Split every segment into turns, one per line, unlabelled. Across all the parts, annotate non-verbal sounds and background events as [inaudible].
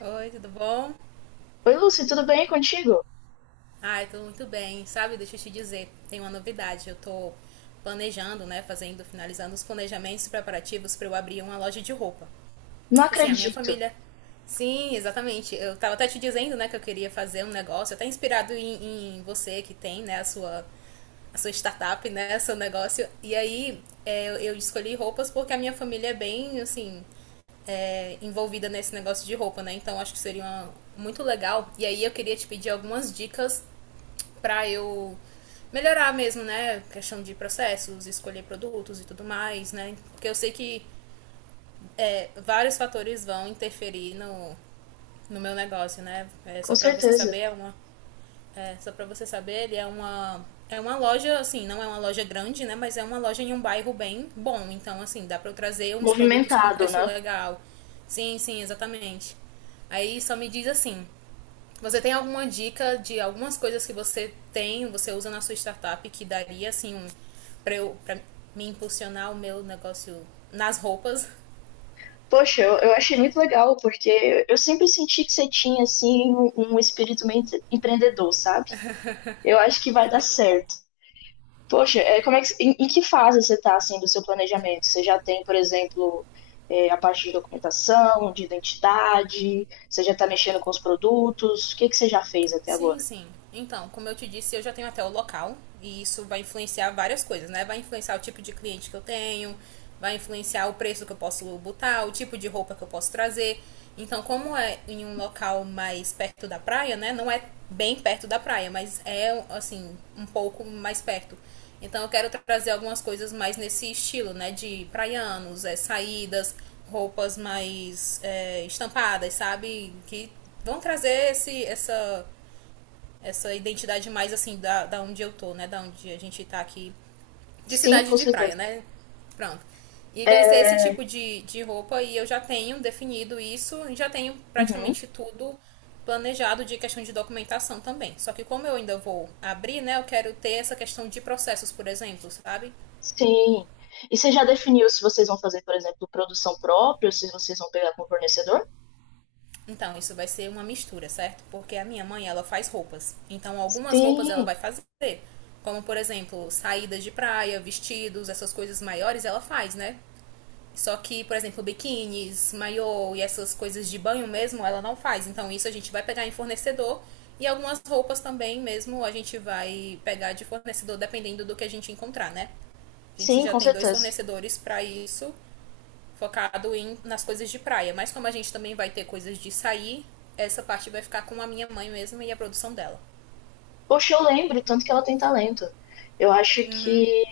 Oi, tudo bom?
Oi, Lúcia, tudo bem contigo?
Ai, tudo muito bem. Sabe, deixa eu te dizer, tem uma novidade. Eu tô planejando, né, fazendo, finalizando os planejamentos preparativos para eu abrir uma loja de roupa.
Não
Assim, a minha
acredito,
família. Sim, exatamente. Eu tava até te dizendo, né, que eu queria fazer um negócio, até inspirado em você que tem, né, a sua startup, né, seu negócio. E aí é, eu escolhi roupas porque a minha família é bem, assim, é, envolvida nesse negócio de roupa, né? Então acho que seria uma- muito legal. E aí eu queria te pedir algumas dicas pra eu melhorar mesmo, né? Questão de processos, escolher produtos e tudo mais, né? Porque eu sei que vários fatores vão interferir no meu negócio, né? É,
com
só para você
certeza.
saber, é uma, é, só para você saber, ele é uma loja, assim, não é uma loja grande, né? Mas é uma loja em um bairro bem bom. Então, assim, dá pra eu trazer uns produtos com
Movimentado,
preço
né?
legal. Sim, sim, exatamente. Aí só me diz assim: você tem alguma dica de algumas coisas que você tem, você usa na sua startup que daria, assim, um, pra, eu, pra me impulsionar o meu negócio nas roupas?
Poxa, eu achei muito legal, porque eu sempre senti que você tinha, assim, um espírito meio empreendedor, sabe? Eu acho que vai dar certo. Poxa, é, como é que, em que fase você está, assim, do seu planejamento? Você já tem, por exemplo, é, a parte de documentação, de identidade? Você já está mexendo com os produtos? O que que você já fez até
Sim,
agora?
sim. Então, como eu te disse, eu já tenho até o local e isso vai influenciar várias coisas, né? Vai influenciar o tipo de cliente que eu tenho, vai influenciar o preço que eu posso botar, o tipo de roupa que eu posso trazer. Então, como é em um local mais perto da praia, né? Não é bem perto da praia, mas é assim, um pouco mais perto. Então, eu quero trazer algumas coisas mais nesse estilo, né? De praianos, é, saídas, roupas mais é, estampadas, sabe? Que vão trazer esse, essa essa identidade mais assim da, da onde eu tô, né? Da onde a gente tá aqui. De
Sim,
cidade
com
de praia,
certeza.
né? Pronto. E vai ser
É,
esse tipo de roupa e eu já tenho definido isso, já tenho
uhum.
praticamente tudo planejado de questão de documentação também. Só que como eu ainda vou abrir, né, eu quero ter essa questão de processos, por exemplo, sabe?
Sim. E você já definiu se vocês vão fazer, por exemplo, produção própria, ou se vocês vão pegar com o fornecedor?
Então, isso vai ser uma mistura, certo? Porque a minha mãe, ela faz roupas. Então, algumas roupas ela
Sim,
vai fazer, como por exemplo, saídas de praia, vestidos, essas coisas maiores ela faz, né? Só que, por exemplo, biquínis, maiô e essas coisas de banho mesmo, ela não faz. Então, isso a gente vai pegar em fornecedor. E algumas roupas também mesmo a gente vai pegar de fornecedor, dependendo do que a gente encontrar, né? A gente
sim,
já
com
tem dois
certeza.
fornecedores para isso, focado em, nas coisas de praia. Mas como a gente também vai ter coisas de sair, essa parte vai ficar com a minha mãe mesmo e a produção dela.
Poxa, eu lembro, tanto que ela tem talento. Eu acho que,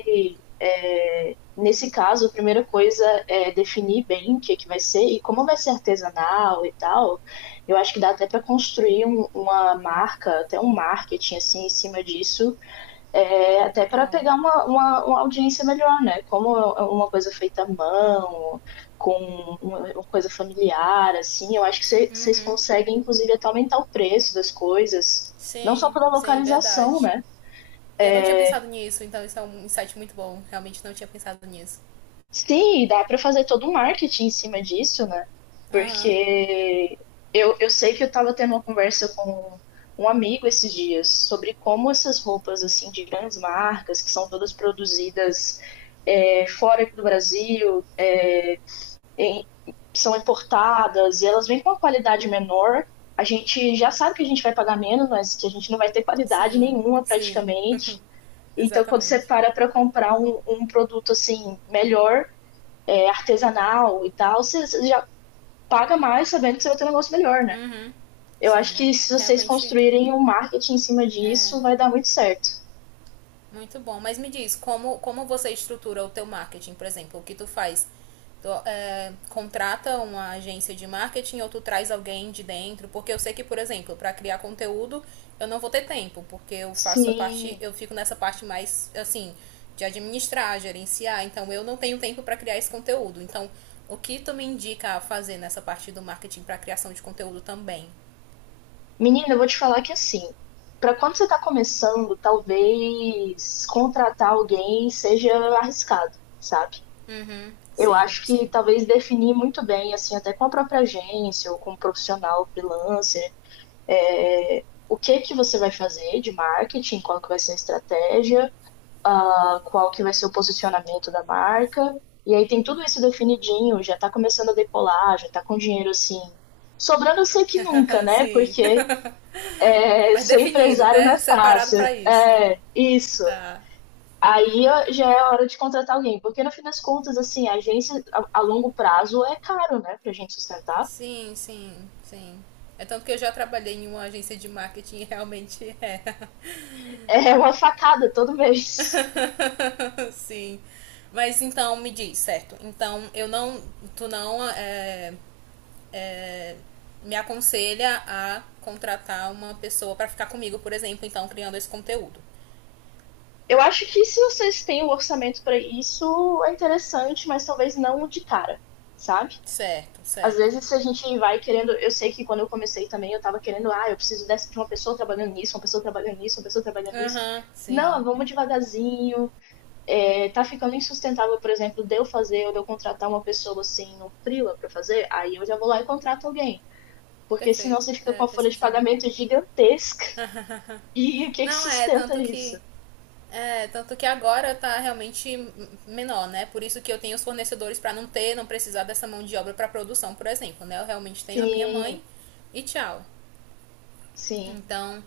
é, nesse caso, a primeira coisa é definir bem o que é que vai ser e como vai ser artesanal e tal. Eu acho que dá até para construir uma marca, até um marketing, assim, em cima disso é, até para
Legal.
pegar uma, uma audiência melhor, né? Como é uma coisa feita à mão, com uma coisa familiar, assim, eu acho que vocês
Uhum.
conseguem, inclusive, até aumentar o preço das coisas, não só
Sim,
pela
sim,
localização,
verdade.
né?
E eu não
É,
tinha pensado nisso, então isso é um insight muito bom. Realmente não tinha pensado nisso.
sim, e dá para fazer todo um marketing em cima disso, né?
Aham.
Porque eu sei que eu estava tendo uma conversa com um amigo esses dias sobre como essas roupas assim de grandes marcas, que são todas produzidas é, fora aqui do Brasil, é, em- são importadas e elas vêm com uma qualidade menor. A gente já sabe que a gente vai pagar menos, mas que a gente não vai ter qualidade
Sim,
nenhuma
sim,
praticamente. Então, quando você
exatamente.
para comprar um produto assim melhor é, artesanal e tal, você já paga mais sabendo que você vai ter um negócio melhor, né? Eu acho
Sim,
que se vocês
realmente
construírem um marketing em cima disso, vai dar muito certo.
muito bom. Mas me diz, como, como você estrutura o teu marketing, por exemplo, o que tu faz? Tu, é, contrata uma agência de marketing ou tu traz alguém de dentro? Porque eu sei que, por exemplo, para criar conteúdo, eu não vou ter tempo, porque eu faço a parte,
Sim.
eu fico nessa parte mais assim, de administrar, gerenciar, então eu não tenho tempo para criar esse conteúdo. Então, o que tu me indica a fazer nessa parte do marketing para criação de conteúdo também?
Menina, eu vou te falar que assim, para quando você está começando, talvez contratar alguém seja arriscado, sabe? Eu
Sim,
acho
sim.
que talvez definir muito bem, assim, até com a própria agência ou com um profissional freelancer, é, o que que você vai fazer de marketing, qual que vai ser a estratégia ah, qual que vai ser o posicionamento da marca. E aí tem tudo isso definidinho, já tá começando a decolar, já tá com dinheiro assim. Sobrando eu sei que nunca,
Ah,
né?
sim.
Porque
[laughs]
é,
Mas
ser
definido,
empresário não é
né? Separado
fácil.
para isso.
É, isso.
Tá.
Aí ó, já é a hora de contratar alguém, porque no fim das contas, assim, a agência a longo prazo é caro, né, pra gente sustentar.
Sim, sim, sim. É tanto que eu já trabalhei em uma agência de marketing e realmente é,
É uma facada todo mês.
[laughs] sim. Mas então me diz, certo? Então eu não, tu não é, me aconselha a contratar uma pessoa para ficar comigo, por exemplo, então criando esse conteúdo.
Eu acho que se vocês têm o orçamento para isso, é interessante, mas talvez não de cara, sabe?
Certo,
Às
certo.
vezes a gente vai querendo. Eu sei que quando eu comecei também, eu tava querendo, ah, eu preciso dessa, de uma pessoa trabalhando nisso, uma pessoa trabalhando nisso, uma pessoa trabalhando nisso.
Aham, sim.
Não, vamos devagarzinho. É, tá ficando insustentável, por exemplo, de eu fazer ou de eu contratar uma pessoa assim no Freela pra fazer, aí eu já vou lá e contrato alguém. Porque senão
Perfeito.
você fica com
É,
a
faz
folha de
sentido.
pagamento gigantesca. [laughs] E o que que
Não, é,
sustenta
tanto
isso?
que. É, tanto que agora tá realmente menor, né? Por isso que eu tenho os fornecedores para não ter, não precisar dessa mão de obra para produção, por exemplo, né? Eu realmente tenho a minha
Sim,
mãe e tchau.
sim.
Então,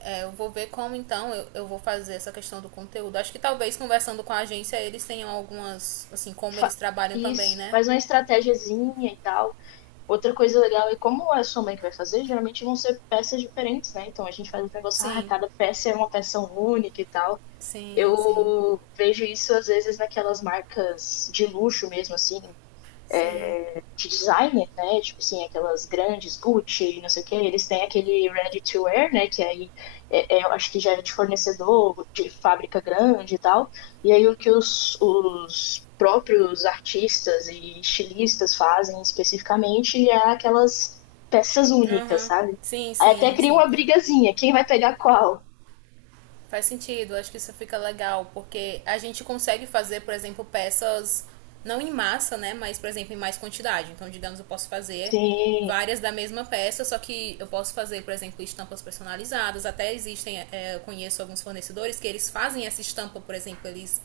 é, eu vou ver como então eu vou fazer essa questão do conteúdo. Acho que talvez conversando com a agência eles tenham algumas, assim, como eles
Fa-
trabalham também,
isso,
né?
faz uma estratégiazinha e tal. Outra coisa legal é como é a sua mãe que vai fazer, geralmente vão ser peças diferentes, né? Então a gente faz o negócio, ah,
Sim,
cada peça é uma peça única e tal.
sim, sim,
Eu vejo isso às vezes naquelas marcas de luxo mesmo, assim,
sim.
de designer, né? Tipo assim, aquelas grandes Gucci, não sei o que, eles têm aquele ready to wear, né? Que aí é, eu acho que já é de fornecedor, de fábrica grande e tal. E aí o que os próprios artistas e estilistas fazem especificamente é aquelas peças únicas,
Aham.
sabe?
Sim,
Aí até
sim,
cria
sim.
uma brigazinha, quem vai pegar qual?
Faz sentido, acho que isso fica legal, porque a gente consegue fazer, por exemplo, peças não em massa, né? Mas, por exemplo, em mais quantidade. Então, digamos, eu posso fazer
Sim,
várias da mesma peça, só que eu posso fazer, por exemplo, estampas personalizadas. Até existem, é, é, eu conheço alguns fornecedores que eles fazem essa estampa, por exemplo, eles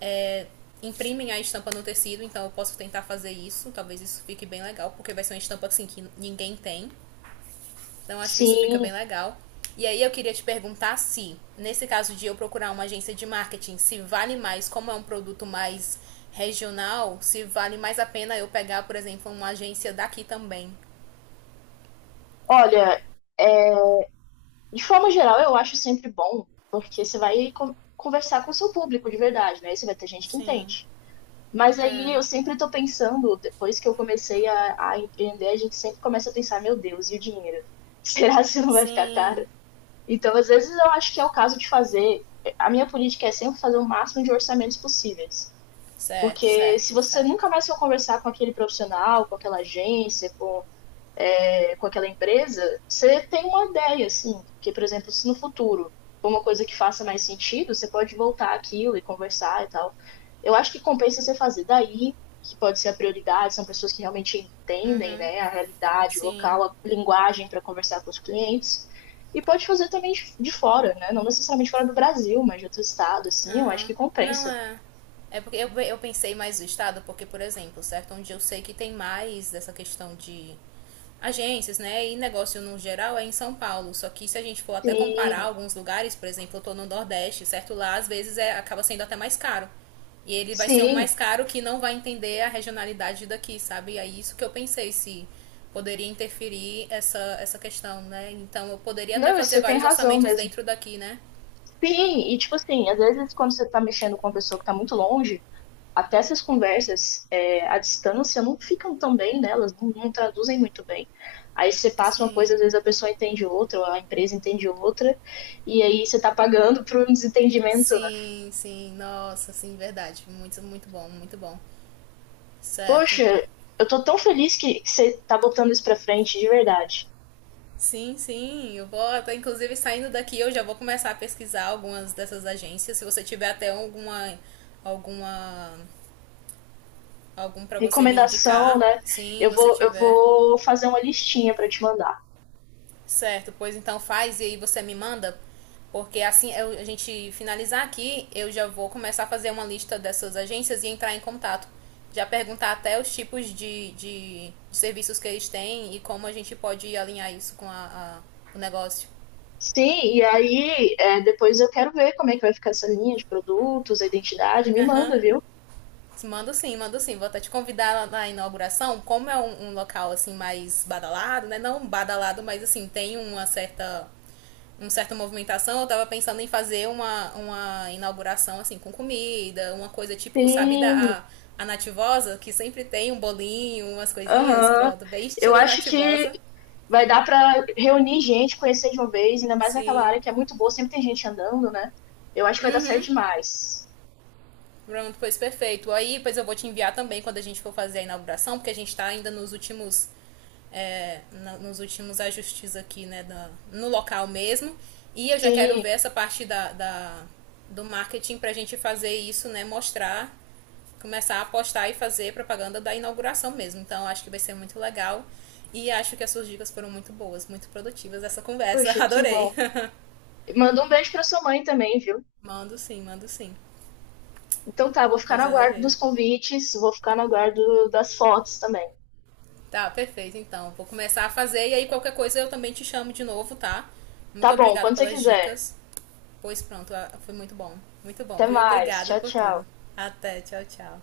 é, imprimem a estampa no tecido, então eu posso tentar fazer isso. Talvez isso fique bem legal, porque vai ser uma estampa assim que ninguém tem. Então acho que isso fica
sim.
bem legal. E aí eu queria te perguntar se, nesse caso de eu procurar uma agência de marketing, se vale mais, como é um produto mais regional, se vale mais a pena eu pegar, por exemplo, uma agência daqui também.
Olha, é, de forma geral, eu acho sempre bom, porque você vai conversar com o seu público de verdade, né? Você vai ter gente que
Sim.
entende. Mas aí eu sempre tô pensando, depois que eu comecei a empreender, a gente sempre começa a pensar, meu Deus, e o dinheiro? [laughs] Será que isso não vai ficar caro?
Sim.
Então, às vezes, eu acho que é o caso de fazer. A minha política é sempre fazer o máximo de orçamentos possíveis.
Certo,
Porque se
certo,
você
certo.
nunca mais for conversar com aquele profissional, com aquela agência, com é, com aquela empresa, você tem uma ideia, assim, que, por exemplo, se no futuro for uma coisa que faça mais sentido, você pode voltar aquilo e conversar e tal. Eu acho que compensa você fazer daí, que pode ser a prioridade, são pessoas que realmente entendem, né, a realidade, o
Sim.
local, a linguagem para conversar com os clientes. E pode fazer também de fora, né? Não necessariamente fora do Brasil, mas de outro estado, assim, eu acho
Aham.
que
Não
compensa.
é. É porque eu pensei mais no estado, porque, por exemplo, certo? Onde eu sei que tem mais dessa questão de agências, né? E negócio no geral é em São Paulo. Só que se a gente for até comparar
Sim,
alguns lugares, por exemplo, eu tô no Nordeste, certo? Lá às vezes é, acaba sendo até mais caro. E ele vai ser um
sim.
mais caro que não vai entender a regionalidade daqui, sabe? E é isso que eu pensei, se poderia interferir essa, essa questão, né? Então eu poderia até
Não,
fazer
você tem
vários
razão
orçamentos
mesmo.
dentro daqui, né?
Sim, e tipo assim, às vezes quando você tá mexendo com uma pessoa que tá muito longe, até essas conversas é, à distância não ficam tão bem, né? Elas não, não traduzem muito bem. Aí você passa uma coisa, às
Sim.
vezes a pessoa entende outra, ou a empresa entende outra, e aí você tá pagando por um desentendimento, né?
Sim, sim, nossa, sim, verdade. Muito, muito bom, muito bom. Certo.
Poxa, eu tô tão feliz que você tá botando isso pra frente, de verdade.
Sim, sim, eu vou até, inclusive, saindo daqui, eu já vou começar a pesquisar algumas dessas agências. Se você tiver até alguma, alguma, algum para você me
Recomendação,
indicar,
né?
sim,
Eu
você
vou, eu
tiver.
vou fazer uma listinha pra te mandar.
Certo, pois então faz e aí você me manda, porque assim eu- a gente finalizar aqui, eu já vou começar a fazer uma lista dessas agências e entrar em contato. Já perguntar até os tipos de serviços que eles têm e como a gente pode alinhar isso com a- o negócio.
Sim, e aí é, depois eu quero ver como é que vai ficar essa linha de produtos, a identidade, me manda,
Aham.
viu?
Mando sim, mando sim. Vou até te convidar na inauguração. Como é um, um local assim mais badalado, né? Não badalado, mas assim, tem uma certa movimentação. Eu tava pensando em fazer uma inauguração assim com comida, uma coisa tipo, sabe,
Sim,
da a nativosa, que sempre tem um bolinho, umas coisinhas,
aham.
pronto, bem
Eu
estilo
acho que
nativosa.
vai dar para reunir gente, conhecer de uma vez, ainda mais naquela
Sim.
área que é muito boa, sempre tem gente andando, né? Eu acho que vai dar certo demais.
Pronto, pois perfeito. Aí depois eu vou te enviar também quando a gente for fazer a inauguração, porque a gente está ainda nos últimos é, na- nos últimos ajustes aqui, né, da- no local mesmo. E eu já quero ver
Sim,
essa parte da, da- do marketing para a gente fazer isso, né, mostrar, começar a apostar e fazer propaganda da inauguração mesmo. Então acho que vai ser muito legal. E acho que as suas dicas foram muito boas, muito produtivas essa conversa.
poxa, que
Adorei.
bom. Manda um beijo para sua mãe também, viu?
[laughs] mando sim, mando sim.
Então tá, vou ficar no
Pois
aguardo dos
adorei.
convites, vou ficar no aguardo das fotos também.
Tá, perfeito. Então, vou começar a fazer e aí qualquer coisa eu também te chamo de novo, tá?
Tá
Muito
bom,
obrigada
quando você
pelas
quiser.
dicas. Pois pronto, ah, foi muito bom. Muito bom,
Até
viu?
mais.
Obrigada
Tchau,
por
tchau.
tudo. Até, tchau, tchau.